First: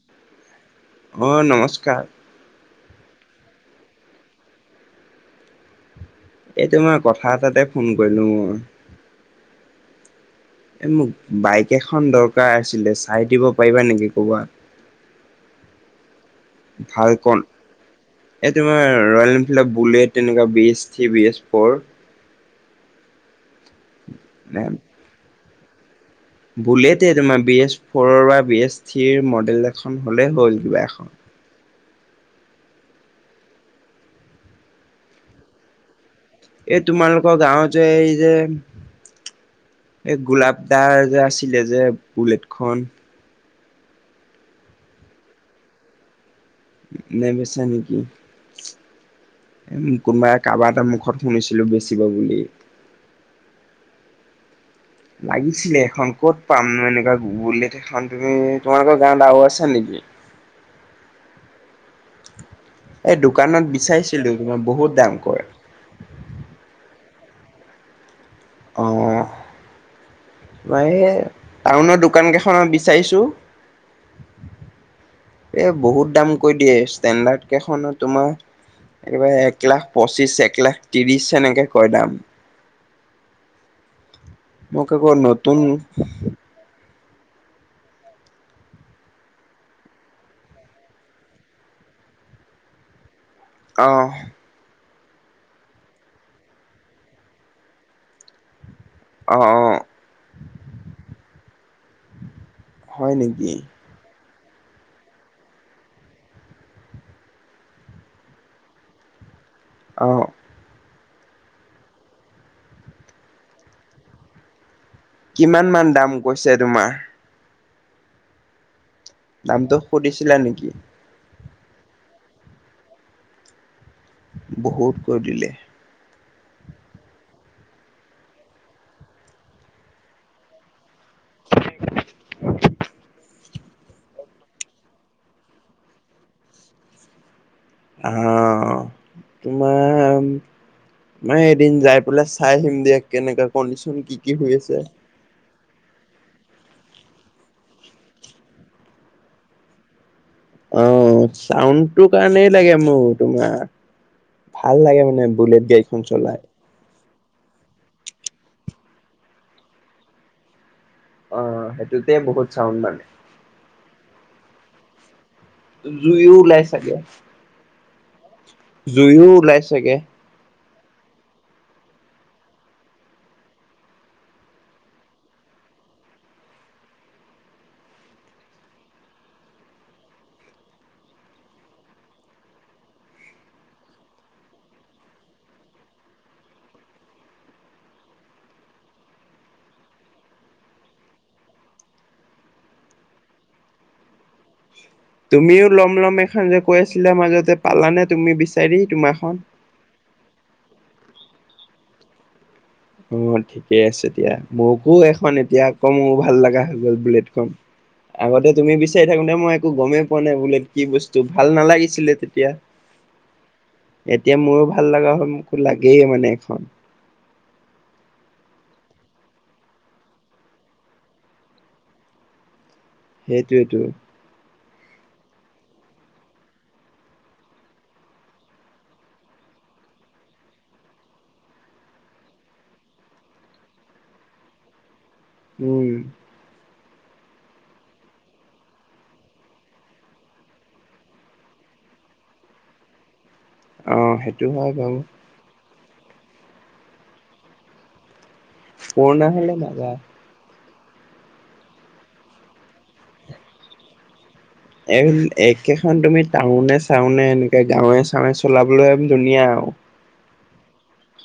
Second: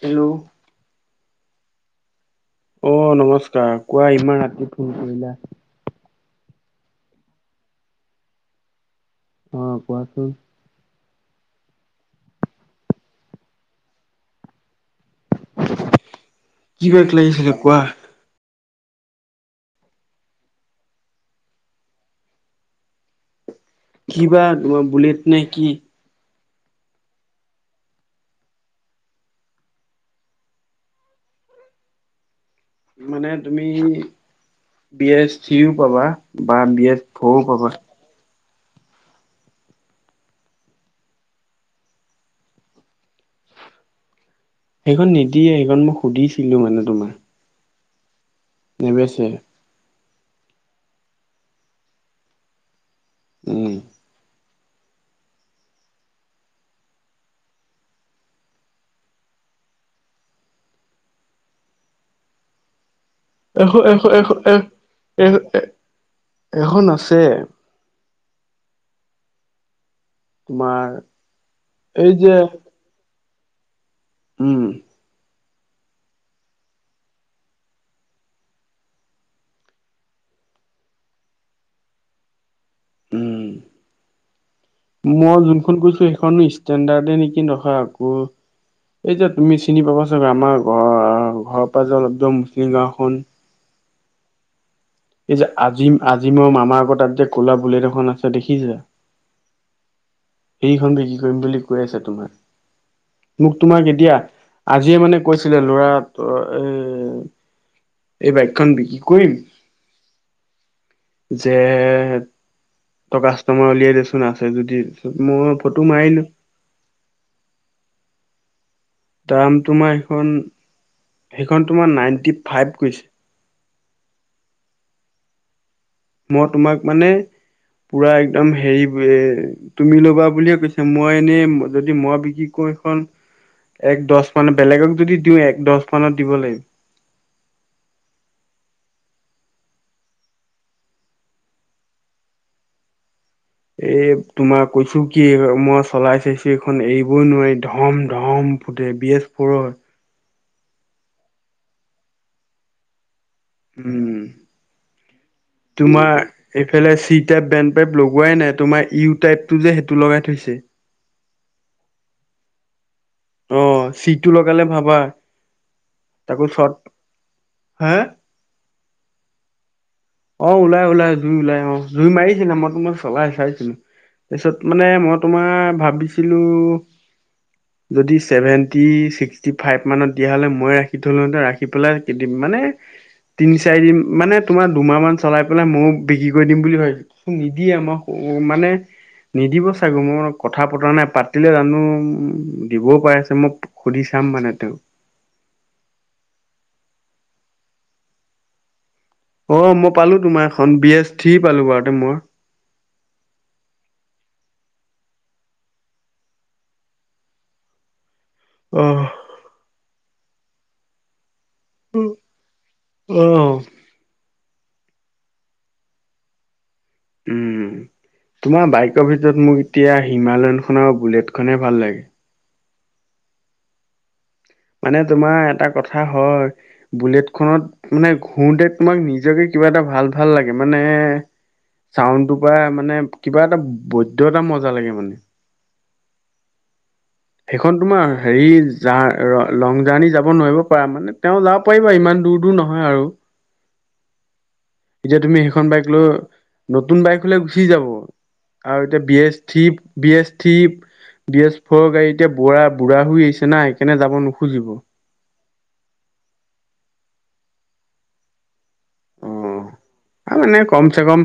Hello. অঁ নমস্কাৰ। অ নমস্কা, ৰ কোৱা ইমান ৰাতি ফোন কৰিলা? এইটো মই কথা এটাতে ফোন কৰিলো মই। অ কোৱাচোন এ মোক বাইক এখন দৰকাৰ আছিলে চাই দিব পাৰিবা নেকি ক'বাত কিবা ভালকন লাগিছিলে কোৱা এই তোমাৰ ৰয়েল এনফিল্ডৰ বুলেট এনেকুৱা B S three B S four. কিবা তোমাৰ বুলেট নে কি? বুলেট তোমাৰ বি এছ ফ'ৰৰ বা বি এছ থ্ৰীৰ মডেল এখন হ'লেই হ'ল কিবা এখন। মানে তুমি বি এছ থ্ৰিও পাবা বা এই বি এছ তোমালোকৰ ফ'ৰও পাবা গাঁৱত যে এই যে এই গোলাপ দাৰ যে আছিলে যে বুলেটখন। সেইখন নিদিয়ে সেইখন মই সুধিছিলো মানে তোমাৰ। নেবেচা নিকি? [inaudible] নেবেছে। উম কোনোবাই কাৰোবাৰ এটা মুখত শুনিছিলো বেচিব বুলি? উম। লাগিছিলে এখন, ক'ত পাম নে এনেকুৱা বুলেট? খন তুমি তোমালোকৰ গাঁৱত আৰু আছে নেকি? এই দোকানত এশ এশ এশ বিচাৰিছিলো, তোমাৰ বহুত দাম এ কৰে। এ এখন আছে। অঁ। তোমাৰ এ, টাউনৰ এই যে দোকানকেইখনত বিচাৰিছো। উম। এ বহুত দাম কৈ দিয়ে ষ্টেণ্ডাৰ্ড কেইখনত তোমাৰ একেবাৰে এক লাখ পঁচিশ একলাখ ত্ৰিশ সেনেকে কয় দাম। উম, মোক আকৌ মই নতুন যোনখন কৈছো সেইখন ইচ ষ্টেণ্ডাৰ্ডে নেকি? নহয় আকৌ এই যে তুমি চিনি পাবা চাগে, আমাৰ ঘৰৰ ঘৰৰ পৰা যে অলপ য মুছলিম গাঁওখন। অঁ। এই যে আজিম আজিমৰ মামাৰ আগত তাত যে ক'লা বুলেট এখন আছে দেখিচে? অ অ। সেইখন বিক্ৰী কৰিম বুলি কৈ আছে তোমাৰ, হয় নেকি মোক তোমাৰ কেতিয়া আজিয়ে মানে কৈছিলে, লৰা এ এই বাইকখন বিক্ৰী কৰিম অঁ। যে ত কাষ্টমাৰ উলিয়াই দেচোন আছে যদি, মই ফটো মাৰিলো। ছে তোমাৰ দাম দামটো তোমাৰ সেইখন, সুধিছিলা নেকি সেইখন তোমাৰ নাইনটি ফাইভ কৈছ বহুত কৰি দিলে। মই তোমাক মানে, পুৰা একদম হেৰি এ তুমি লবা বুলিয়ে কৈছ হে মই এনেই যদি মই বিক্ৰী কৰো এখন এক দছ মানত বেলেগক যদি দিওঁ এক দছ মানত দিব লাগিব। আহ তোমাৰ উম, মই এদিন যাই পেলাই চাই আহিম দিয়া কেনেকা এই কণ্ডিশন কি কি হৈ তোমাৰ আছে? কৈছো কি মই চলাই চাইছোঁ এইখন এৰিবই নোৱাৰি ধম ধম ফুতে বি এছ ফৌৰৰ। অ চাউণ্ডটো কাৰণেই লাগে মোৰ তোমাৰ। উম ভাল লাগে মানে বুলেট গাড়ীখন তোমাৰ চলাই। এইফালে চি টাইপ, বেণ্ড টাইপ লগোৱাই নাই, তোমাৰ ইউ টাইপটো যে সেইটো লগাই থৈছে। অ, সেইটোতে বহুত চাউড মানে। অ, সিটো লগালে ভাবা জুইও তাকো ওলাই চৰ্ট চাগে। হা? জুইও ওলাই চগে। অ ওলাই ওলাই জুই ওলাই অ জুই মাৰিছিলে মই তোমাক মই চলাই চাইছিলো। তাৰপিছত মানে মই তোমাৰ ভাবিছিলো উ [inaudible] [unintelligible] যদি চেভেটি্ চিষ্টি ফাইভ মানত দিয়া হলে মই ৰাখি থলো হেঁতেন, ৰাখি পেলাই কেইদিন মানে তিনি চাৰিদিন মানে তোমাৰ দুমাহ মান চলাই পেলাই ময়ো বিক্ৰী কৰি দিম বুলি ভাবছিলো, নিদিয়ে মই মানে নিদিব চাগো মই কথা পতা নাই পাতিলে জানো দিবও পাই আছে মই সুধি চাম মানে তেওঁক তুমিও ল'ম-ল'ম এখন যে কৈ আছিলা মাজতে, পালানে তুমি বিচাৰি তোমাৰখন? অ, মই পালোঁ তোমাৰ এখন, বি এছ থ্ৰী পালোঁ এবাৰতে মই। অ, ঠিকেই আছে এতিয়া, মোকো এখন এতিয়া আকৌ মোৰ, ভাল লগা হৈ গ'ল বুলেটখন। আগতে তুমি বিচাৰি অহ থাকোতে, মই একো গমেই পোৱা নাই বুলেট কি বস্তু, ভাল নালাগে নালাগিছিলে তেতিয়া, অহ এতিয়া মোৰো ভাল লগা হ'ল, মোকো লাগেই মানে এখন। উম, তোমাৰ বাইকৰ ভিতৰত মোক এতিয়া হিমালয়ন খন, আৰু বুলেট খনেহে ভাল লাগে। সেইটোৱেতো মানে তোমাৰ, এটা কথা হয় বুলেট খনত, মানে ঘূৰোতে তোমাক নিজকে কিবা এটা ভাল-ভাল লাগে। মানে ছাউণ্ডটোৰ পৰা, মানে কিবা এটা বৈধ্য এটা মজা লাগে মানে। উম' সেইখন তোমাৰ হেৰি, জা, লং জাৰ্ণি যাব নোৱাৰিব পাৰা। মানে তেওঁ যা পাৰিবা, ইমান দূৰ-দূৰ নহয় আৰু। অ, সেইটো হয় বাৰু। এতিয়া তুমি সেইখন বাইক লৈ, নতুন বাইক হ'লে গুচি যাব আৰু এতিয়া বি পুৰণা এছ হলে থ্ৰী, মজা B S three B S four গাড়ীতে, বুঢ়া-বুঢ়া হই আহিছে না, এইকাৰনে যাব নোখুজিব। এই, একেখন তুমি টাউনে-চাওনে, এনেকে গাঁওৱে-চাওঁৱে চলাবলৈ ধুনীয়া অ', আৰু। মানে কমচে কম,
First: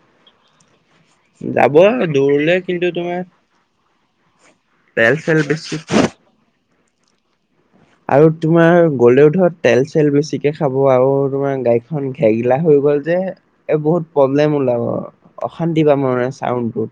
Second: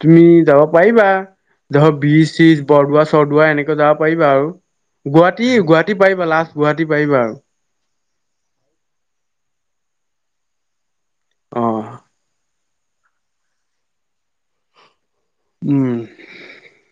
তুমি যাব পাৰিবা যাব ধৰ বিজ দূৰলে চীজ, কিন্তু তোমাৰ বৰদোৱা-চৰদোৱা এনেকে যাব পাৰিবা আৰু তেল চেল বেছি গুৱাহাটী-গুৱাহাটী পাৰিবা, লাষ্ট গুৱাহাটী পাৰিবা আৰু আৰু তোমাৰ গ'লেও, ধৰ তেল-চেল বেছিকে খাব আৰু, তোমাৰ অ'। গাড়ীখন ঘেগিলা হৈ গ'ল যে। এ বহুত প্ৰব্লেম ওলাব। অশান্তি উম, পাম মানে চাউণ্ডতো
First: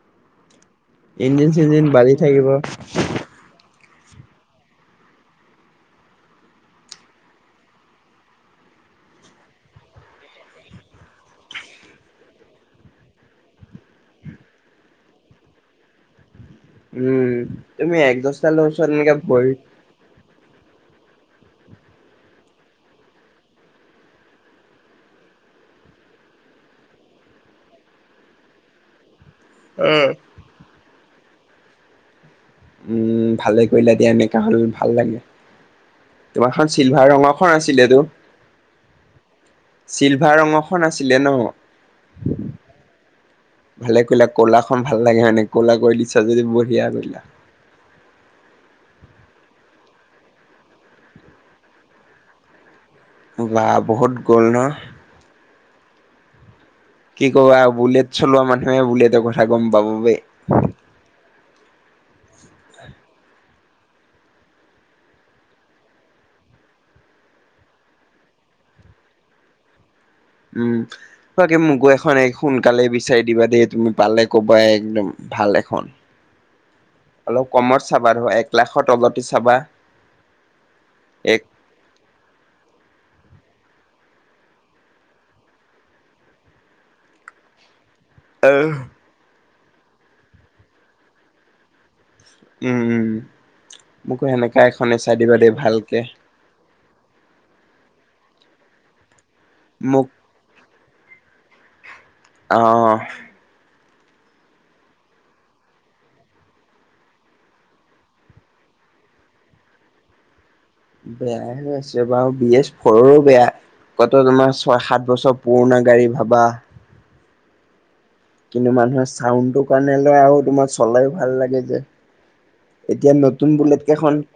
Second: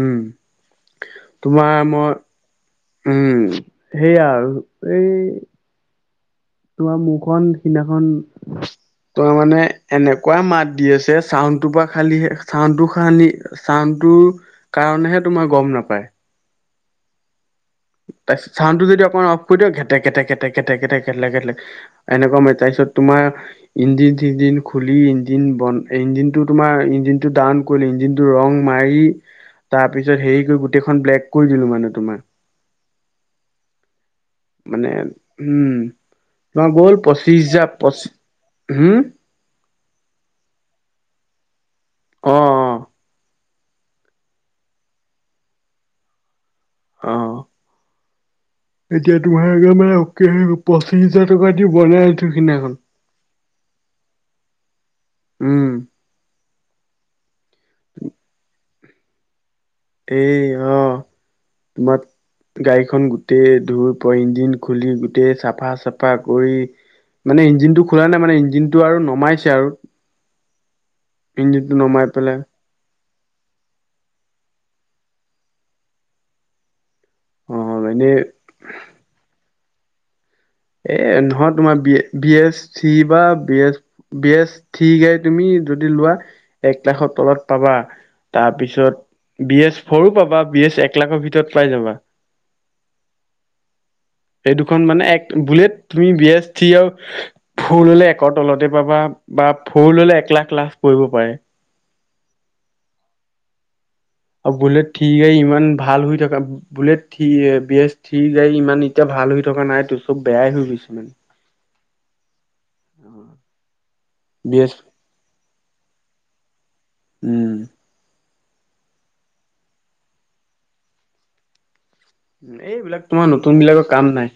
উম, তোমাৰ চিঞ্জিন মই বাজি থাকিব উম, সেইয়া আৰু এই তোমাৰ, মোৰখন কিনাখন তই মানে, এনেকুৱা মাত দি আছে, চাউনটোৰ পৰা খালি, চাউনটো খালি চাউনটোৰ, কাৰণেহে তোমাৰ গম নাপায়। উম, তুমি এক দছটালৈ ওচৰত এনেকে পঢ়ি কেটেক-কেটেক-কেটেক-কেটেক কেলে এনেকুৱা মাত, তাৰপিছত তোমাৰ ইঞ্জিন-চিঞ্জিন খুলি, ইঞ্জিন বন, ইঞ্জিনটো তোমাৰ ইঞ্জিনটো ডাউন অকল ইঞ্জিন টো ৰং মাৰি, তাৰ অ পিছত হেৰি কৰি গোটেইখন ব্লেক কৰি দিলো মানে তোমাৰ। উম, ভালে কৰিলা দিয়া এনেকে তাৰ হলোঁ ভাল মানে লাগে। উম তোমাৰখন তোমাৰ গ'ল চিলভাৰ পঁচিশ ৰঙৰখন হাজাৰ আছিল তো পঁচি হম চিলভাৰ ৰঙখন আছিলে ন? অ অ। ভালে কৰিলা ক'লাখন ভাল লাগে হয়নে, ক'লা কৰি দিছা যদি বঢ়িয়া অ কৰিলা এতিয়া তোমাৰে মানে পঁচিশ হাজাৰ টকা দি বনাই আছোঁ সিদিনাখন। বা বহুত গ'ল ন। উম। কি ক'বা, বুলেট চলোৱা মানুহে, বুলেটৰ কথা গম পাব। দেই এ আহ, তোমাৰ গাড়ীখন গোটেই ধুই, পুৰা ইঞ্জিন খুলি, গোটেই চাফা-চাফা কৰি। মানে ইঞ্জিনটো খোলা নাই মানে, ইঞ্জিনটো আৰু নমাইছে আৰু। উম, তই কি ইঞ্জিনটো মোকো নমাই এখন এক পেলাই খোন সোনকালে বিচাৰি দিবা দেই, তুমি পালে কবায়ে একদম ভাল এখন। অলপ অ কমত চাবা, এনেই ধৰ এক লাখৰ তলতে চাবা। এ এক নহত তোমাৰ বি-বি এছ থ্ৰি বা বি-বি এছ থ্ৰি গাড়ী, তুমি যদি লোৱা এক লাখৰ তলত পাবা। তাৰ আহ, পিছত বি এছ ফৰো পাবা বি এছ এক লাখৰ ভিতৰত পাই যাবা উম উম মোকো সেই সেনেকা দুখন এখনে মানে চাই এক দিবা দেই বুলেট ভালকে তুমি বিএষ্ট থ্ৰি হওঁক ফৰ ল'লে একৰ তলতে পাবা বা ফৰ মোক ল'লে এক লাখ লাখ পৰিবও পাৰে। অ। আৰু বুলেট ঠি গাড়ী ইমান ভাল হৈ থকা বুলেট থি বিএছ থি গাড়ী ইমান এতিয়া ভাল হৈ থকা নাই তোৰ চব বেয়াই হৈ গৈছে। মানে বেয়াই হয় আছে বাৰু বি এছ ফৰৰো বেয়া ক'ত তোমাৰ বি এছ ছয় সাত বছৰ পুুৰণা গাড়ী ভাবা। উম। কিন্তু মানুহে চাউটোৰ কাৰণে লয় আৰু তোমাৰ চলাইয়ো ভাল লাগে যে। এইবিলাক এতিয়া তোমাৰ নতুন বিলাকৰ বুলেট কাম কেইখন? নাই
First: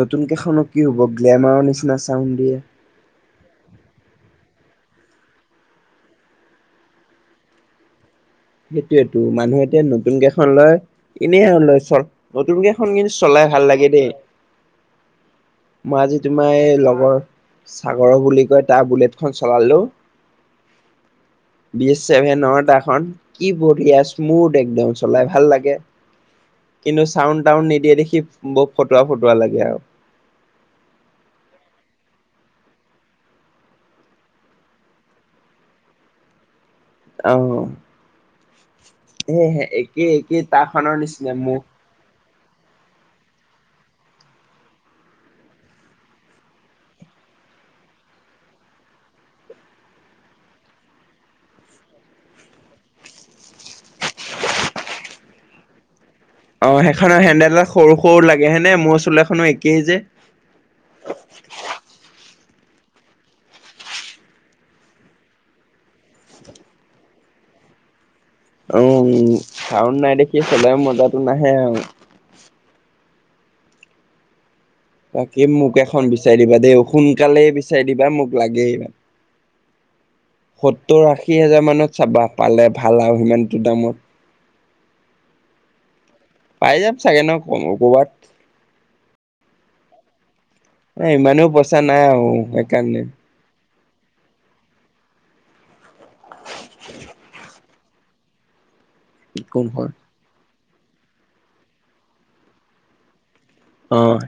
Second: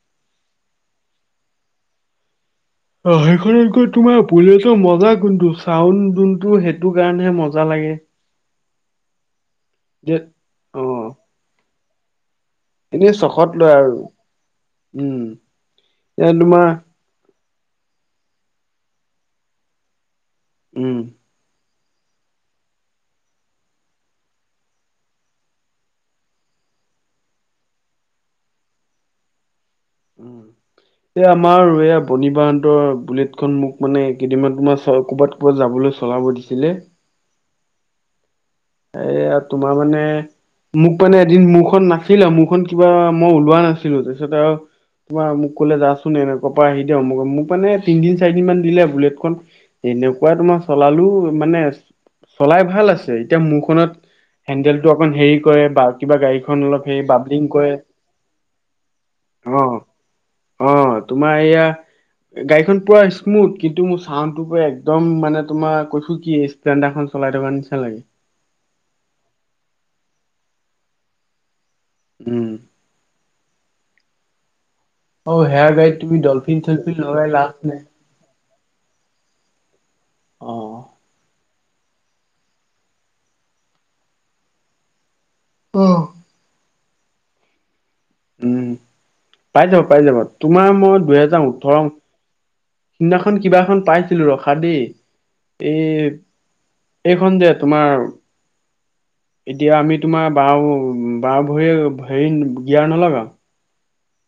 নতুন কেইখনো কি হ'ব গ্লেমাৰৰ নিচিনা চাউণ্ দিয়ে। অ সেইখনত গৈ তোমাৰ বুলেতো মজা কোনটো চাউড যোনটো সেইটো কাৰণেহে মজা লাগে। সেইটোয়েতটো মানুহ এতিয়া নতুন যে কেইখন লয় অ এনেই আৰু লয় চ নতুনকেই খন কিন্তু এনেই চলাই চখত ভাল লয় লাগে আৰু দেই উম মই আজি তোমাৰ এই লগৰ চাগৰ বুলি কয় তাৰ বুলেট খন চলালো। উম। বি এছ ছেভেন অডাখন কি বঢ়িয়া স্মুথ একদম চলাই ভাল লাগে। কিন্তু চাউড টাউড নিদিয়ে দেখি ব ফটোৱা ফটোৱা লাগে আৰু। এই আমাৰ এইয়া বনি বাহতৰ বুলেটখন মোক মানে কেইদিনমান তোমাৰ চ ক'বাত যাবলৈ চলাব দিছিলে আৰু এয়া তোমাৰ মানে একেই একেই তাখনৰ মোক মানে নিচিনা এদিন মোৰ মোৰখন না না আছিলে মোৰখন কিবা মই ওলোৱা নাছিলোঁ তাৰপিছত আৰু তোমাৰ মোক ক'লে যাচোন এনেকুৱা পৰা আহি দিয়া আমোক আমোক মানে তিনদিন চাৰিদিন মান দিলে বুলেটখন। এনেকুৱাই তোমাৰ চলালো মানে চলাই ভাল আছে। এতিয়া মোৰখনত হেন্দেল টো অকণ হেৰি কৰে বা কিবা গাড়ী অ সেইখনৰ হেন্দডেল ডাল সৰু সৰু লাগে হয়নে মোৰ চুলে খনো অ একেই যে অ তোমাৰ এয়া গাড়ীখন পুৰা স্মুথ কিন্তু মোৰ চাউনটো পুৰা একদম মানে তোমাৰ কৈছোঁ কি- ইচটেণ্ডা খন চলাই থকা নিচনা লাগে। উম চাউন নাই দেখি চলায় মজাটো নাহে আৰু উম। অ তাকে হেয়াৰ মোক গাড়ীত এখন তুমি বিচাৰি দিবা ডলফিন দেই চলফিন লগাই সোনকালে লাভ নাই। বিচাৰি দিবা মোক। লাগেই অ সত্তৰ আশী হাজাৰ মানত চাবা পালে ভাল আৰু সিমানটো দামত অ পাই যাম চাগে ন ক কৰবাত উম পাই যাব পাই যাব তোমাৰ মই এ ইমানো দুহেজাৰ পইচা নাই আৰু সেইকাৰণে ওঠৰ খন কিবা এখন পাইছিলোঁ ৰখা দেই এই এইখন যে তোমাৰ এতিয়া কোনখন আমি তোমাৰ বাওঁ বাওঁ ভৰিয়ে হেৰি গিয়াৰ নলগাওঁ। অহ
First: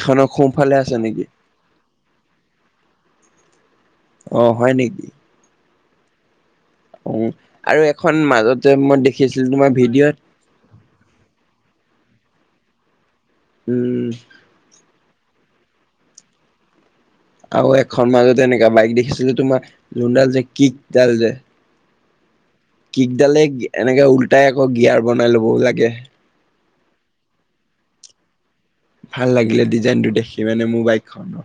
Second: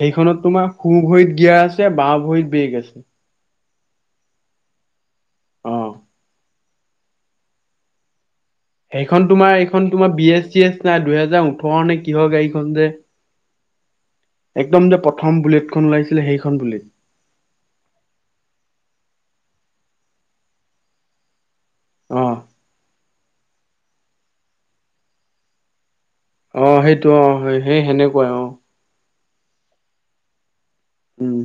সেইখনত তোমাৰ সোঁ ভৰিত গিয়াৰ আছে বাওঁ ভৰিত বেগ আছে অ হয় নেকি অ আৰু এখন মাজতে যে মই দেখিছিলো তোমাৰ ভিডিঅ'ত। টি আছনাই দুহেজাৰ ওঠৰ নে কিহৰ গাড়ীখন যে। উম একদম যে প্ৰথম বুলেটখন ওলাইছিলে সেইখন বুলেট আৰু এখন মাজতে এনেকা বাইক দেখিছিলো তোমাৰ যোনডাল যে কিকডাল যে অ কিকডালেই এনেকে উলটাই আকৌ গিয়াৰ বনাই ল'বও লাগে অ সেইটো অ স সেই সেনেকোৱাই অ ভাল লাগিলে ডিজাইনটো দেখি মানে মোৰ বাইক উম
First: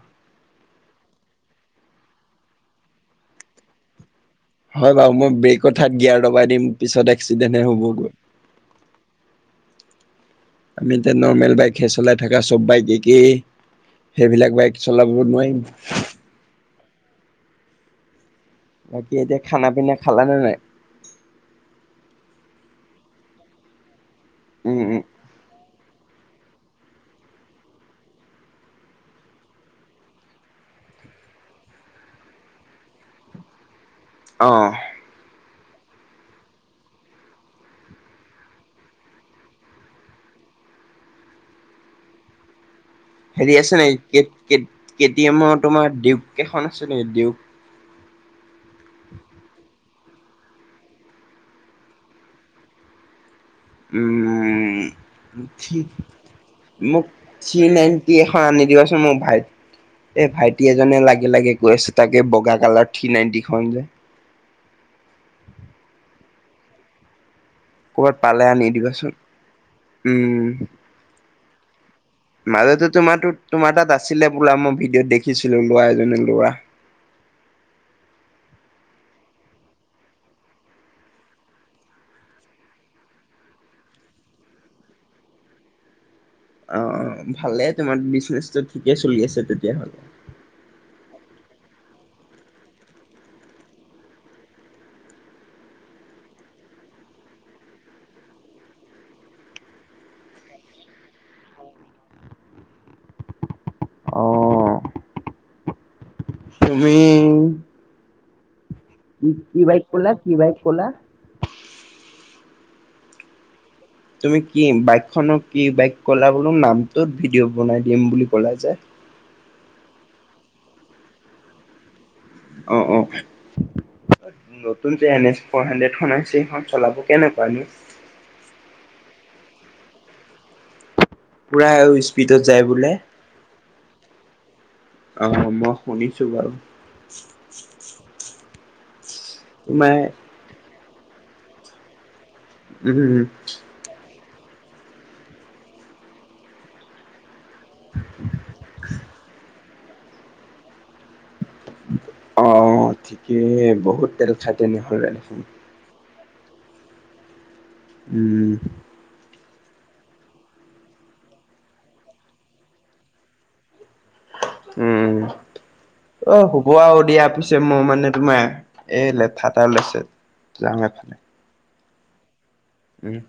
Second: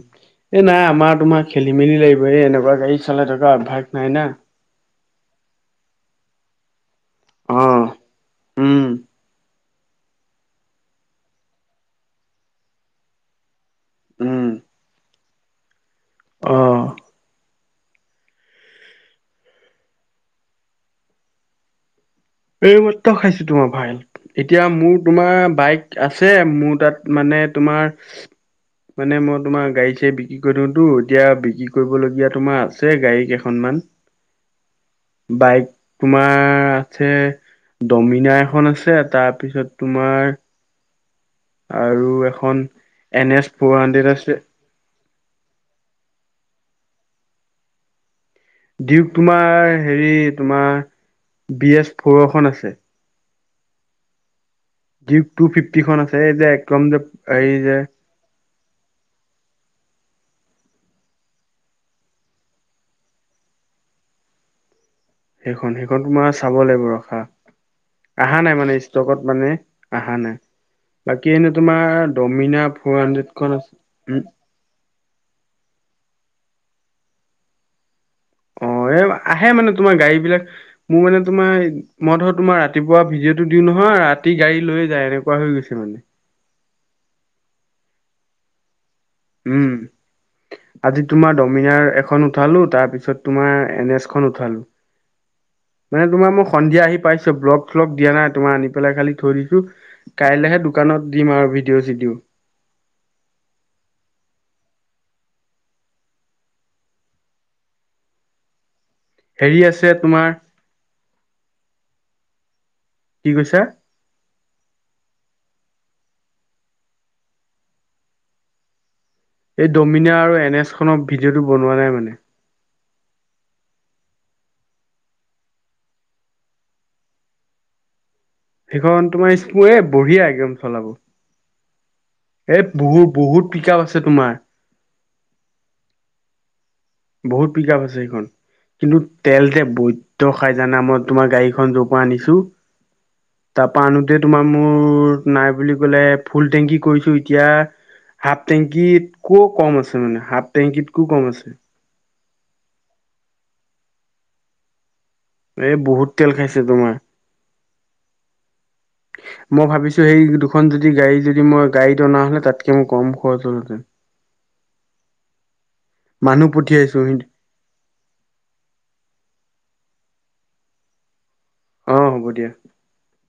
এ নাই আমাৰ তোমাৰ খেলি মেলি লাগিব এই এনেকুৱা গাড়ী চলাই তহঁত অভ্যাস নাই না হয় বাৰু মই ব্ৰেকৰ ঠাইত গিয়াৰ দবাই দিম পিছতহে অ এক্সিডেণ্ট হে হ'বগৈ উম আমি এতিয়া নৰ্মেল বাইকহে চলাই থকা চব বাইক একেই উম সেইবিলাক বাইক চলাব নোৱাৰিম অ বাকী এতিয়া খানা পিনা খালা নে নাই এই মাত্ৰ খাইছো তোমাৰ ভাইল এতিয়া উম মোৰ উম তোমাৰ বাইক আছে ছে মোৰ তাত মানে তোমাৰ [unintelligible] মানে মই তোমাৰ গাড়ী চাড়ী বিক্ৰী কৰি দিওতো এতিয়া বিক্ৰী কৰিবলগীয়া তোমাৰ আছে গাড়ী কেইখনমান অ বাইক তোমাৰ আছে দমিনাৰ এখন আছে তাৰপিছত তোমাৰ আৰু এখন এন এছ ফ'ৰ হাণ্ড্ৰেড আছে কেতি এমৰ তোমাৰ দিউক কেইখন আছে নেকি দিউক দিউক তোমাৰ হেৰি তোমাৰ বি এছ ফ'ৰ এখন আছে উম দিউক টু থ্ৰী ফিফটি খন আছে এই যে একদম যে এই যে কি এখন আনি দিবাচোন মোৰ ভাইত এই ভাইটি এজনে লাগে লাগে কৈ আছে তাকে বগা কালাৰ থ্ৰী নাইণ্টিখন যে সেইখন সেইখন তোমাৰ চাব লাগিব ৰখা ক'ৰবাত অহা পালে নাই আনি মানে দিবাচোন ষ্টকত মানে অহা নাই উম বাকী এনে তোমাৰ দমিনা মাজতে ফৰ তোমাৰো হাড্ৰেডখন তোমাৰ আছে তাত আছিলে উম বোলা মই ভিডিঅ'ত দেখিছিলো লোৱা এজনে লোৱা অ এই আহে মানে তোমাৰ গাড়ী বিলাক মোৰ মানে তোমাৰ মই ধৰ তোমাৰ ৰাতিপুৱা ভিডিঅ'টো দিও নহয় ৰাতি গাড়ী লৈয়ে যায় এনেকোৱা হৈ গৈছে মানে অ অ ভালে তোমাৰ বিজনেছটো ঠিকে চলি আছে উম তেতিয়াহ'লে আজি তোমাৰ দমিনাৰ এখন উঠালো তাৰ পিছত তোমাৰ এন এছখন উঠালো মানে তোমাৰ মোক সন্ধিয়া আহি পাইছো ব্লগ চলগ দিয়া নাই তোমাৰ আনি পেলাই খালি থৈ দিছো কাইলৈহে দোকানত দিম আৰু ভিডিঅ' চিডিঅ' অ তুমি কি কি হেৰি বাইক আছে ক'লা তোমাৰ কি বাইক ক'লা কি কৈছা তুমি কি বাইক খনক কি বাইক কলা বোলো নামটো ভিডিঅ' বনাই দিম বুলি কলা যে এই ডমিনা আৰু এন এছ খনৰ ভিডিঅ'টো বনোৱা নাই মানে অ অ নতুন যে এন এছ ফৰ হাড্ৰেডখন আছে সেইখন চলাব কেনেকোৱানো সেইখন তোমাৰ স্মুৱে বঢ়িয়া একদম চলাব পুৰা আৰু স্পীডত এ যায় বোলে বহুত বহুত পিক আপ আছে তোমাৰ অ মই শুনিছো বাৰু বহুত পিক আপ আছে সেইখন কিন্তু তেল যে তোমাৰ বৈদ্য খাই জানা মই তোমাৰ গাড়ীখন যৰ পৰা আনিছো উম উম উম তাৰপৰা আনোতে তোমাৰ মোৰ নাই বুলি ক'লে ফুল টেংকি কৰিছোঁ এতিয়া হাফ টেংকিতকো কম আছে মানে হাফ টেংকিতকো কম আছে অ ঠিকেই বহুত তেল খাই তেনেহ'ল দেখোন এই বহুত তেল খাইছে তোমাৰ উম মই ভাবিছো সেই দুখন যদি গাড়ী যদি মই গাড়ীত অনা হ'লে তাতকে মোৰ কম খৰচ হল হেতেন উম অ মানুহ হ'ব পঠিয়াইছো আৰু দিয়া পিছে মই মানে তোমাৰ এ লেঠা এটা ওলাইছে যাং এফালে অ হ'ব দিয়া উম